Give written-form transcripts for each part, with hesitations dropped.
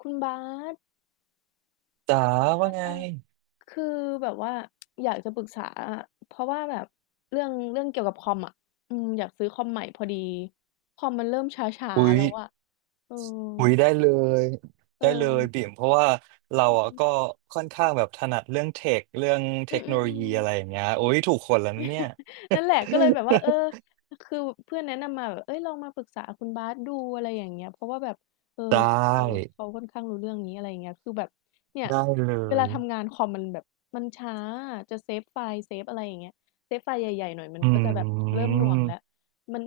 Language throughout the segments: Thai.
คุณบาสจ๋าคุณบาว่าสไงคือแบบว่าอยากจะปรึกษาอะเพราะว่าแบบเรื่องเกี่ยวกับคอมอ่ะอืมอยากซื้อคอมใหม่พอดี คอมมันเริ่มช้าหุๆยแล้วอ่ะเออหุยได้เลยเออบิ่มเพราะว่าเราอือ่ะมก็ค่อนข้างแบบถนัดเรื่องเทคเรื่องเทอืคมโนอืมโลอืม ยีอะไรอย่างเงี้ยโอ้ยถูกคนแล้วนะเนี่ย นั่นแหละก็เลยแบบว่าเออ คือเพื่อนแนะนำมาแบบเอ้ยลองมาปรึกษาคุณบาสดูอะไรอย่างเงี้ยเพราะว่าแบบเออไดเขา้เขาค่อนข้างรู้เรื่องนี้อะไรอย่างเงี้ยคือแบบเนี่ยได้เลเวลายทำงานคอมมันแบบมันช้าจะเซฟไฟล์เซฟอะไรอย่างเงี้ยเซฟไฟล์ใหญ่ๆหน่อยมันอืก็จะแบบเริ่มหน่วงแล้วมมัน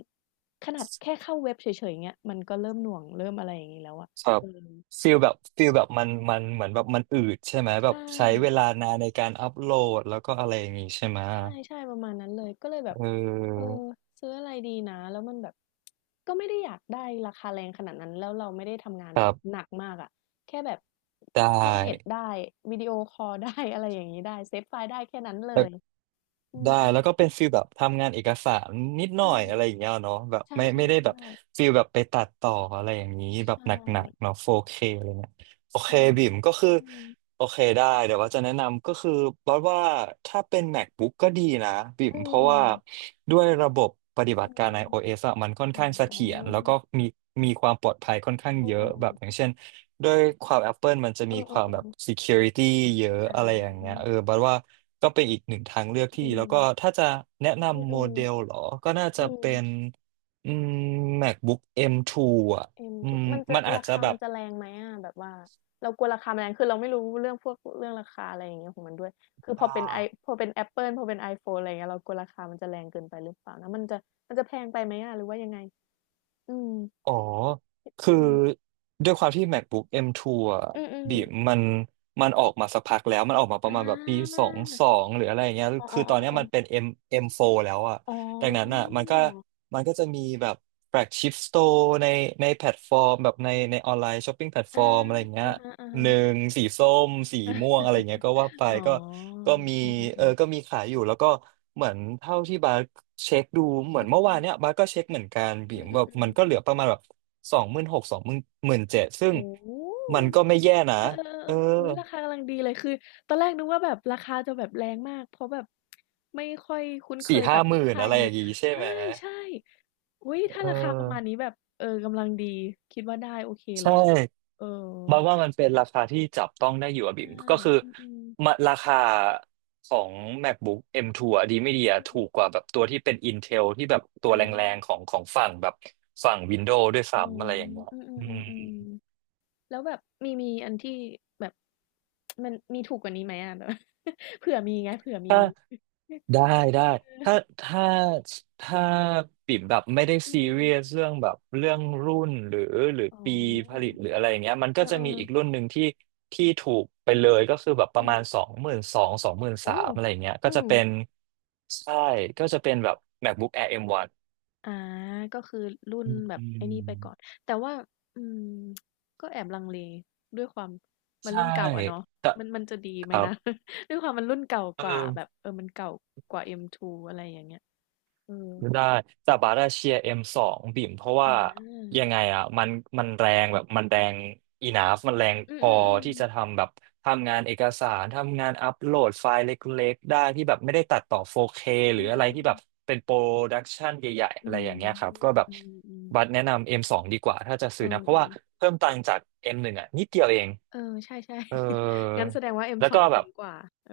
ขนาดแค่เข้าเว็บเฉยๆเงี้ยมันก็เริ่มหน่วงเริ่มอะไรอย่างงี้แล้วอะครับเออฟีลแบบมันเหมือนแบบมันอืดใช่ไหมแบบใช่ ใช้เวลานานในการอัพโหลดแล้วก็อะไรอย่างงี้ใช่ไหมใช่ใช่ประมาณนั้นเลยก็เลยแบเอบเอออซื้ออะไรดีนะแล้วมันแบบก็ไม่ได้อยากได้ราคาแรงขนาดนั้นแล้วเราไม่ได้ทำงานคแบรับหบนักมากอ่ะแค่แบบไดเข้าเน็ต้ ได้วิดีโอคอลได้ อะไรอย่างนี้ได้เซฟไฟล์ได้แค่นั้นเลยอืมแล้วก็เป็นฟิลแบบทำงานเอกสารนิดหน่ใช่อยอะไรอย่างเงี้ยเนาะแบบใช่ไม่ใช่ไม่ได้แบใช่บฟิลแบบไปตัดต่ออะไรอย่างนี้แบบใช่หนักๆเนาะ 4K อะไรเงี้ยโอเคใช่บิ่มก็คืออืมโอเคได้เดี๋ยวว่าจะแนะนำก็คือบอกว่าถ้าเป็น MacBook ก็ดีนะบิ่มอืเพราะว่ามด้วยระบบปฏิบัอืติการ ม iOS อะมันค่อนอ๋ข้างเสถียรอแล้วก็มีมีความปลอดภัยค่อนข้างอเยอะืมแบบอย่างเช่น ด้วยความ Apple มันจะอืมีมคอืมวามอืมแบบ อืม security เยอะอ่อะไรอย่างเงี้ยาเออบัดว่าก็เป็นอีกหนึ่งทางเลือกที่อืดีแล้วก็มถ้าจะแนะอืมนำอืโมมเดลเหรอ ก็น่าจะอืม เป็นอืม MacBook M2 อมทูอ่ะเอ็มอืทมกมันจะมันอาจราจะคาแบมับนจะแรงไหมอะแบบว่าเรากลัวราคามันแรงคือเราไม่รู้เรื่องพวกเรื่องราคาอะไรอย่างเงี้ยของมันด้วยคือได้ พอเป็นแอปเปิลพอเป็นไอโฟนอะไรอย่างเงี้ยเรากลัวราคามันจะแรงเกินไปหรือเปล่านะมันจะมันจะแพงไปไหมอะหรือว่ายังไงอืม อ๋อ คืออืม ด้วยความที่ MacBook M2 อมทูอ่ะอืบีมมันมันออกมาสักพักแล้วมันออกมาปๆอระมาณแบบปีาสองสองหรืออะไรอย่างเงี้ยอ๋อคือตอนเนี้ยๆมันๆเป็น ๆ M4 แล้วอ่ะอ๋อดังนั้นอ่ะมันก็จะมีแบบแฟลกชิพสโตร์ในแพลตฟอร์มแบบในออนไลน์ช้อปปิ้งแพลตฟอาอร์มอะไรอย่างเงี้อย ะหฮะนึ่งสีส้มสีม่วงอะไรเงี้ยก็ว่าไปๆอ๋ อก็มีอืเอออๆก็ๆมีขายอยู่แล้วก็เหมือนเท่าที่บาร์เช็คดูเหมืออนเมื่อวาืนเนี้ยบาร์ก็เช็คเหมือนกันบีม มอืแบบมัอนๆก็เหลืๆอประมาณแบบ26,00027,000ซึ่งโอ้โฮ มันก็ไม่แย่นะเออๆๆอเออเอออุ๊ยราคากำลังดีเลยคือตอนแรกนึกว่าแบบราคาจะแบบแรงมากเพราะแบบไม่ค่อยคุ้นเคสี่ยห้ากับหมื่นค่าอะยไรอนี้ย่างงี้ใชใช่ไหม่ๆอุ๊ยถ้าเอราคาประมาณนี้อแบบเออกำลังดีคิดว่าได้โอเคเลใช่ ยอะเออบัดว่ามันเป็นราคาที่จับต้องได้อยู่อะบิ่ใช่มก็คืออืมมาๆราคาของ MacBook M2 อมทูอะดีไม่ดีอือะถูมกกว่าแบบตัวที่เป็น Intel ที่แบบตัๆวอาแรงๆของของฝั่งแบบฝั่ง Windows ด้วยอ๋อซ้ำอะไรอย่างเงี้ยอือืม มๆๆๆแล้วแบบมีอันที่แบบมันมีถูกกว่านี้ไหมอะแบบ เผื่อมีไงเผื่อมีได้ได้ถ้าถ้าถ้าปิ่มแบบไม่ได้อือซีอือเรียสเรื่องแบบเรื่องรุ่นหรืออ๋อปีผลิตหรืออะไรอย่างเงี้ยมันเอก็จะมีออีกรุ่นหๆนึ่งที่ที่ถูกไปเลยก็คือแบบปอืระมาณสม องหมื่นสองสองหมื่นสาโอ้มอะไรอย่างเงี้ยอืมใช่ก็จะเป็นแบบ MacBook Air M1 อมวันอาก็คือรุ่นอืแบบไอ้นี่ไปก่อน มแต่ว่าอืมก็แอบลังเลด้วยความมันใช่รุ่นเก่าอะเนาะแต่มันจะดีคไหมรันะ บ ด้วยความมันรุ่นเก่าเอกว่าแบบอ เออมันเก่ากว่า M2 อมทูอะไรอย่างเงี้ยเออได้แต่บาร์ดาเชียร์เอ็มสองบิ่มเพราะอว่าายังไงอ่ะมันแรงอีนาฟมันแรงอืพมออืมอืที่จะมทำแบบทำงานเอกสารทำงานอัปโหลดไฟล์เล็กๆได้ที่แบบไม่ได้ตัดต่อ 4K หอรืออะไรที่แบบมเป็นโปรดักชันใหญ่ๆอือะไรอมย่างเงี้ยครัอืบก็มแบบอืมอืมบัตรแนะนำ M สองดีกว่าถ้าจะเอซื้อ อนะเพราะว่าเพิ่มตังค์จาก M หนึ่งอ่ะนิดเดียวเองเออ ใช่เออๆ งั้นแสดงว่า แล้ว M2 ก็แบคุ้บ มกว่า เออ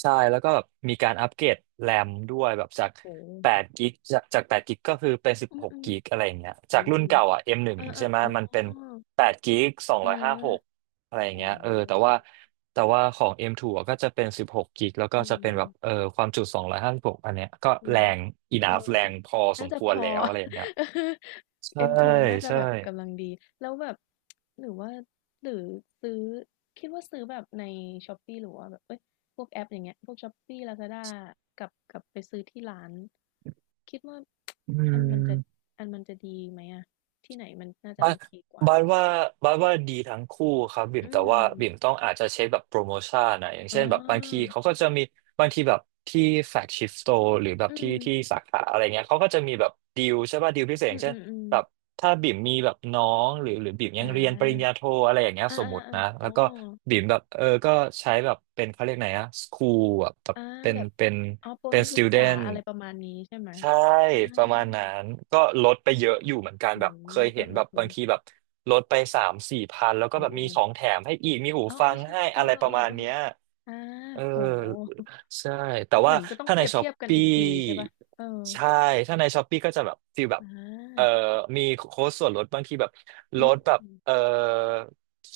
ใช่แล้วก็แบบมีการอัปเกรดแรมด้วยแบบจากโห8กิกจาก8กิกก็คือเป็นอ้16กโอือกิกอะไรอย่างเงี้ยโอ้จากรุ่นเก่าอ่ะ เอ M1 อๆออใช่ไหมอ๋อมันเป็น8กิกอา 256องร้อยห้าสิบหกอะไรอย่าอ๋งเงี้ยเออแต่ว่าอแต่ว่าของ M2 อมทูอะก็จะเป็น16กกิกแล้วก็อืจะเป็นมแบบเออความจุ256องร้อยห้าสิบหกอันเนี้ยก็อ๋แรกง เออ enough แรงพอสน่ามจะคพวรอ แล้วอะไรอย่างเงี้ย ใช่เอ็มทูน่าจะใช่แบบกำลังดี แล้วแบบ หรือว่าหรือซื้อ คิดว่าซื้อแบบใน Shopee หรือว่าแบบเอ้ยพวกแอปอย่างเงี้ยพวก Shopee Lazada กับไปซื้อที่ร้าน คิดว่า อือันมันจะม อันมันจะดีไหมอะที่ไหนมันน่าจะบาโอสเคกว่า บาสว่าบาสว่าดีทั้งคู่ครับบิ่มอืแต่ม ว่าบิ่มต้องอาจจะเช็คแบบโปรโมชั่นนะอย่างอ๋เช่นแบบบางทีอเขาก็จะมีบางทีแบบที่แฟลกชิพสโตร์หรือแบบอืที่มที่สาขาอะไรเงี้ยเขาก็จะมีแบบดีลใช่ป่ะดีลพิเศษออืย่ามงเช่อืนมอมแบบถ้าบิ่มมีแบบน้องหรือหรือบิ่มยัอ่งเรียนปริญญาาโทอะไรอย่างเงี้ยอาสมอามติอานะอ๋แล้อ วก็บิ่มแบบเออก็ใช้แบบเป็นเขาเรียกไหนอะสคูลแบบแบบอาเป็นแบบเป็นอ๋อโปรเป็นนักสศึติกวเดษาน อะไรประมาณนี้ใช่ไหมใช่อาประมาณนั้นก็ลดไปเยอะอยู่เหมือนกันโอแบบเคยเห็้นแบบโฮบางทีแบบลดไป3,000-4,000แล้วเออๆๆก็โอ้แบบโฮมีของแถมให้อีกมีหูอ๋อฟังๆใช่ให้เอออะไรประมาณๆเนี้ย ๆๆอาเออโอ้โฮใช่แต่เหว่ามือนก็ต้องถ้าเปในรียบช้อเทีปยบกันปี้อีกทีใช่เปล่าเออใช่ถ้าในช้อปปี้ก็จะแบบฟีลแบบอเออามีโค้ดส่วนลดบางทีแบบลอืดแบบม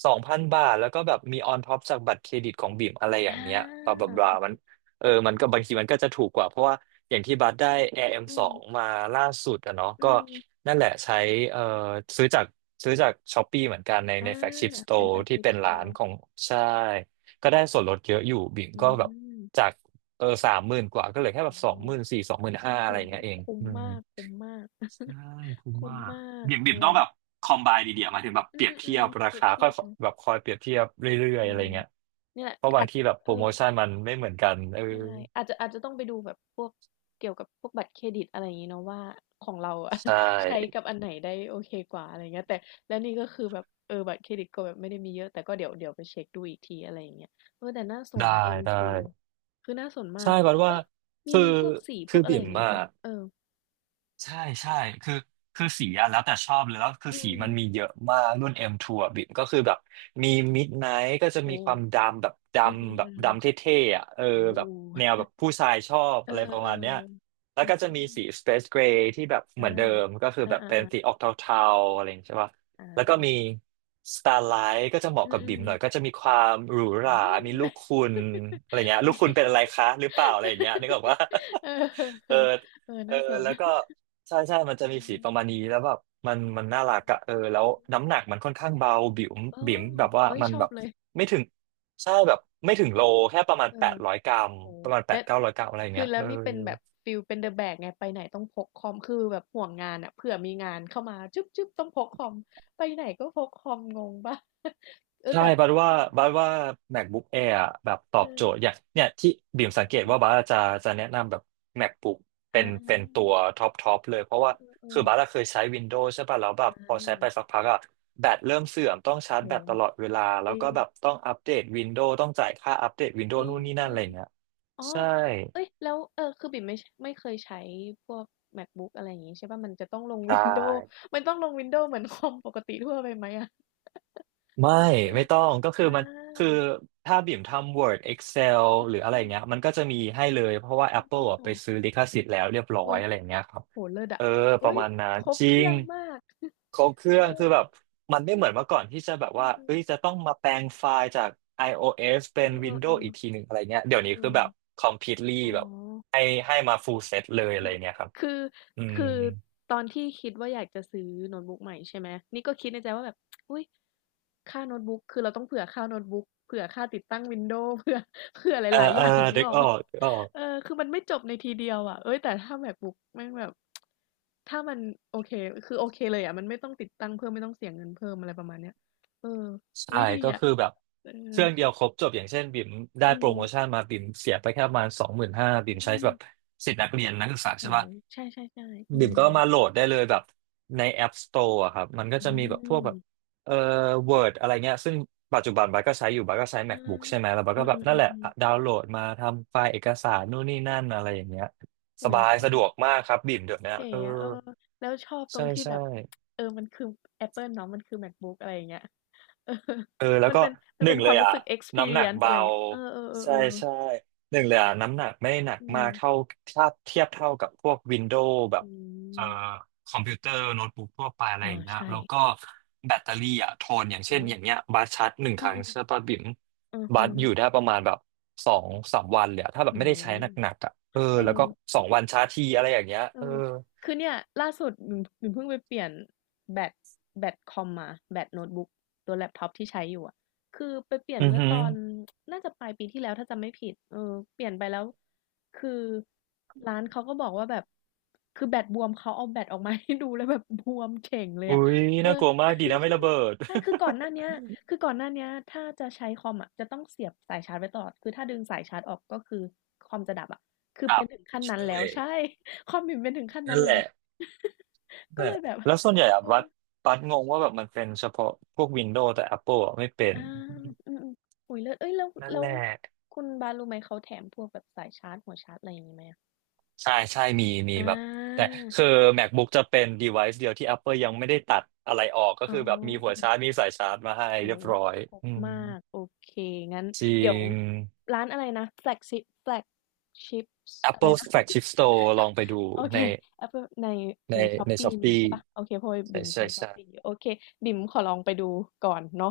สองพันบาทแล้วก็แบบมีออนท็อปจากบัตรเครดิตของบีมอะไรอย่าอางเงี้ยบลาบลาบลาโอเคมันเออเออมันก็บางทีมันก็จะถูกกว่าเพราะว่าอย่างที่บัตรได้ a อเอ็ m อืสองมมาล่าสุดอะเนาะอืก็มนั่นแหละใช้เออซื้อจากซื้อจากช้อปปี้เหมือนกันในอาแฟลกชิพสโตเป็นร์แฟลกที่ชิปเป็นสตร้าอนร์ของใช่ ก็ได้ส่วนลดเยอะอยู่บิ่มอืก็แบบมจากสามหมื่นกว่าก็เหลือแค่แบโอ้บโฮสองหมื่นสี่สองหมื่นห้าอะไรคุ้อมย่างเงี้ยเองคุ้มอืมมากคุ้มมาก ใช่ คุ้มคุ้มมากมากเอบิ่มต้อองแบบคอมไบดีเดียมายถึงแบบเปอืรียบเทีอยบๆๆราเปรียบคาเทีค่อยยบเนาะ แบบคอยเปรียบเทียบอืเรื่อยๆอะไรมเงี้ยเนี่แหละเพราะบาอางจทีแบบเอโปอรโมชั่นมันไม่เหมือนกันเออใช่อาจจะอาจจะต้องไปดูแบบพวกเกี่ยวกับพวกบัตรเครดิตอะไรอย่างงี้เนาะว่าของเราอะ ใช่ ใช้กับอันไหนได้โอเคกว่าอะไรอย่างเงี้ยแต่แล้วนี่ก็คือแบบเออบัตรเครดิตก็แบบไม่ได้มีเยอะแต่ก็เดี๋ยวไปเช็คดูอีกทีอะไรอย่างเงี้ยเออแต่น่าสนได้นะเอ็มได้ทูคือน่าสนมาใช่กบัดว่าเอ้ยมีคือมีพวกสีพคืวอกอะไรบิ่อมย่างงี้อะ เปล่าเออใช่ใช่คือคือสีอะแล้วแต่ชอบเลยแล้วคืออืสีมมันมีเยอะมากรุ่น M2 อมทูอะบิ่มก็คือแบบมี Midnight ก็จะโอ้มีความดำแบบดอืำแบบมดำเทๆ่ๆอะเออๆโอ้แบบแนวแบบผู้ชายชอบเออะอไรประมาณเนี้ยๆๆแล้วอืก็จะมีสี ม Space Gray ที่แบบเหอามือนเดิมก็คืออแบบเป็นาสีๆๆออกเทาๆอะไรอย่างเงี้ยใช่ปะอาแล้วก็มี Starlight ก็จะเหมาะอืกับบิ่มหน่อยก็ม จะมีความหรูหอืรามีมลูกคุณอะไรเงี้ยโอลูกเคคุณเป็นอะไรคะหรือเปล่าอะไรอย่างเงี้ยนึกออกว่า เ เออออเออเออน่าสนแล้วก็ ใช่ใช่ มันจะอืมีสีมประมาณนี้แล้วแบบอืมันน่ารักมอะเออแล้วน้ำหนักมันค่อนข้างเบาเอบิ๋มอแบบว่าเฮ้ยมันชอแบบบเลยไม่ถึงใช่แบบไม่ถึงโลแค่ประมาณเอแปอดร้อยกรัมโอ้โฮประมาณแปและดเก้าร้อยกรัมอะไรอย่างคือเงี้ยแล้เอวอ นี่เป็นแบบฟีลเป็น The Bag ไงไปไหนต้องพกคอมคือแบบห่วงงานอะเผื่อมีงานเข้ามาจึ๊บๆต้องพกคอมไปไหนก็พกคอมงงเปล่าเออใช่แบบบัดว่าคือบัดว่า MacBook Air อะแบบตเออบโจทย์ ออย่างเนี่ยที่บิ่มสังเกตเออว่าบัดจะแนะนำแบบ MacBook เป็อนตัาวท็อปเลย เพราะเอว่าคืออๆบัดอะๆเคยใช้ Windows ใช่ป่ะแล้วแบอบพอใช้ไปาสักพักอะแบตเริ่มเสื่อมต้องชาร์จแบโอ้ตโฮตลอดเวลา แล้จวริก็งแบบต้องอัปเดต Windows ต้องจ่ายค่าอัปเดต จ Windows นู่นนี่นั่นอะริไรงเงี้ยๆ อ๋อใช่เอ้ยแล้วเออคือบิ่มไม่ชไม่เคยใช้พวก MacBook อะไรอย่างงี้ใช่เปล่ามันจะต้องลง ใช Windows ่ มันต้องลง Windows เหมือนคอมปกติทั่วไปไหมอะไม่เออต้องก็คืออมันคือาถ้าบิ่มทำ Word Excel หรืออะไรอืเงี้ยมมันก็จะมีให้เลยเพราะว่า อ Apple อะไป้อซื้อลิขสิทธิ์แล้วเรียบร้อยอุ๊ยอะไรเงี้ยครับโอ้โฮเลิศเออะอปอุ๊ระอยมาณนั้นครบจริเคงรื่องมากครบเครื่องเอคือแบบอมันไม่เหมือนเมื่อก่อนที่จะแบบอว่าือเอ้ยๆจะต้องมาแปลงไฟล์จาก iOS เป็เออน Windows อีกทีๆหนึ่งอะไรเงี้ยๆเดี๋ยเอวนี้คืออแบบ completely อ๋อ แบบให้ให้มา full set เลยเออะไรอเงี้ยครับคืออืคืมอตอนที่คิดว่าอยากจะซื้อโน้ตบุ๊กใหม่ใช่ไหมนี่ก็คิดในใจว่าแบบอุ๊ยค่าโน้ตบุ๊กคือเราต้องเผื่อค่าโน้ตบุ๊กเผื่อค่าติดตั้ง Windows เผื่อหเออลายๆอเออย่างนึเด็กกออกอเปอล่ากอ เออคือมันไม่จบในทีเดียวอะเฮ้ยแต่ถ้า MacBook แม่งแบบถ้ามันโอเคคือโอเคเลยอะมันไม่ต้องติดตั้งเพิ่มไม่ต้องเสียเงินเพิ่มอะไรประมาณเนี้ยเออใช่อุ๊ยดีก็อะคือแบบเอเคอรื่องเดียวครบจบอย่างเช่นบิ่มได้อืโปรมโมชั่นมาบิ่มเสียไปแค่ประมาณสองหมื่นห้าบิ่มอืใช้มแบบสิทธิ์นักเรียนนักศึกษาโอ้ใช่โฮปะใช่ๆๆอืบิ่มก็มมาโหลดได้เลยแบบใน App Store อะครับมันก็อืจะมีแบบพวกมแบบเอ่อ Word อะไรเงี้ยซึ่งปัจจุบันบัสก็ใช้อยู่บัสก็ใช้ อา MacBook ใช่ไหมแล้วบัสอืก็แบบนั่นแหละอๆอะๆๆ ดาวน์โหลดมาทำไฟล์เอกสารนู่นนี่นั่นอะไรอย่างเงี้ยสอุ๊ยบายชอสะดบวกมากครับบิ่มเดี๋ยวนี้เก๋เอออะเออแล้วชอบตรใช่งที่ใช่ แบบเออมันคือแอปเปิลเนาะมันคือ MacBook อะไรอย่างเงี้ยเออ เออแล้ วมันก็เป็นมันหนึ่เป็งนคเลวายมรู้อ่ะสึก น้ำหนัก experience อะเบาไรเงี้ยเอใช่อๆๆๆใช่หนึ่งเลยอ่ะน้ำหนักไม่หนักอืมามกเท่าถ้าเทียบเท่ากับพวกวินโดว์แบบอืเอ่อมคอมพิวเตอร์โน้ตบุ๊กทั่วไปอะไรอาอย่างเงี้ยใช่แล้วก็แบตเตอรี่อ่ะทนอย่างโอ้เช่นอย่างเงี้ยบัสชาร์จหนึ่งคอือรั้งใช่ป่ะบิ่มๆอือบัฮึสอยู่ได้ประมาณแบบสองสามวันเลยอะถ้าแบบอืไม่ได้มใช้หนักๆอ่ะเออเออ แล้วก็สองวันชาร์จทีอะไรอย่างเงี้ยเอเอออคือเนี่ยล่าสุดหนูเพิ่งไปเปลี่ยนแบตแบตคอมมาแบตโน้ตบุ๊กตัวแล็ปท็อปที่ใช้อยู่อ่ะคือไปเปลี่ยอืนอเมื่อหือตอนน่าจะปลายปีที่แล้วถ้าจำไม่ผิดเออเปลี่ยนไปแล้วคือร้านเขาก็บอกว่าแบบคือแบตบวมเขาเอาแบตออกมาให้ดูแล้วแบบบวมเฉ่งเลยอุ้อ่ะยเออ น่ากลัว มาใชกดีนะไม่่ระเบิด ใช่คือก่อนหน้าเนี้ยคือก่อนหน้าเนี้ยถ้าจะใช้คอมอ่ะจะต้องเสียบสายชาร์จไว้ตลอดคือถ้าดึงสายชาร์จออกก็คือคอมจะดับอ่ะคื อครัเป็บนถึงขั้นนั้นใช่แล้วใช่ ความบิ่มเปถึงขั้นนั่นั้นนแหแล้ว ละ ก็แต่เลยแบบแล้วส่วนใหญ่อะเออบัสงงว่าแบบมันเป็นเฉพาะพวก Windows แต่ Apple อะไม่เป็นอาอืมๆโอ้ยแล้วเอ้ยแล้วนั่นแล้แหวละคุณบานรู้ไหมเขาแถมพวกแบบสายชาร์จหัวชาร์จอะไรอย่างนี้ไหมอะใช่ใช่มีมีอแบบแต่าคือ MacBook จะเป็น device เดียวที่ Apple ยังไม่ได้ตัดอะไรออกก็อ๋คือแบบมีหัวอชาร์จมีสายชาร์จมาให้โอ้เรียบโฮร้อยครบอืมมาก โอเค งั้นจริเดี๋ยวง ร้านอะไรนะ Flagship Flagships อะไร Apple นะ Flagship Store ลอง ไปดูโอเค ใน Apple ในในใน Shopee มี Shopee ใช่ปะโอเคเพราะว่าใช่บิ่มใช่ใช้ ใช่ Shopee โอเคบิ่มขอลองไปดูก่อนเนาะ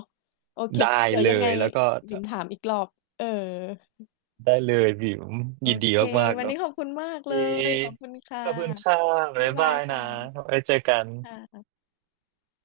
โอเคได้เดี๋ยวเลยังไงยแล้วก็บิ่มถามอีกรอบเออได้เลยบิวโอยินดีเคมากๆวันเนอะ นี้ขอบคุณมากเลดียขอบคุณค่ะขอบคุณค่ะบ๊าบ๊ายยบาบายยค่ะนะ ไว้เจอกันค่ะ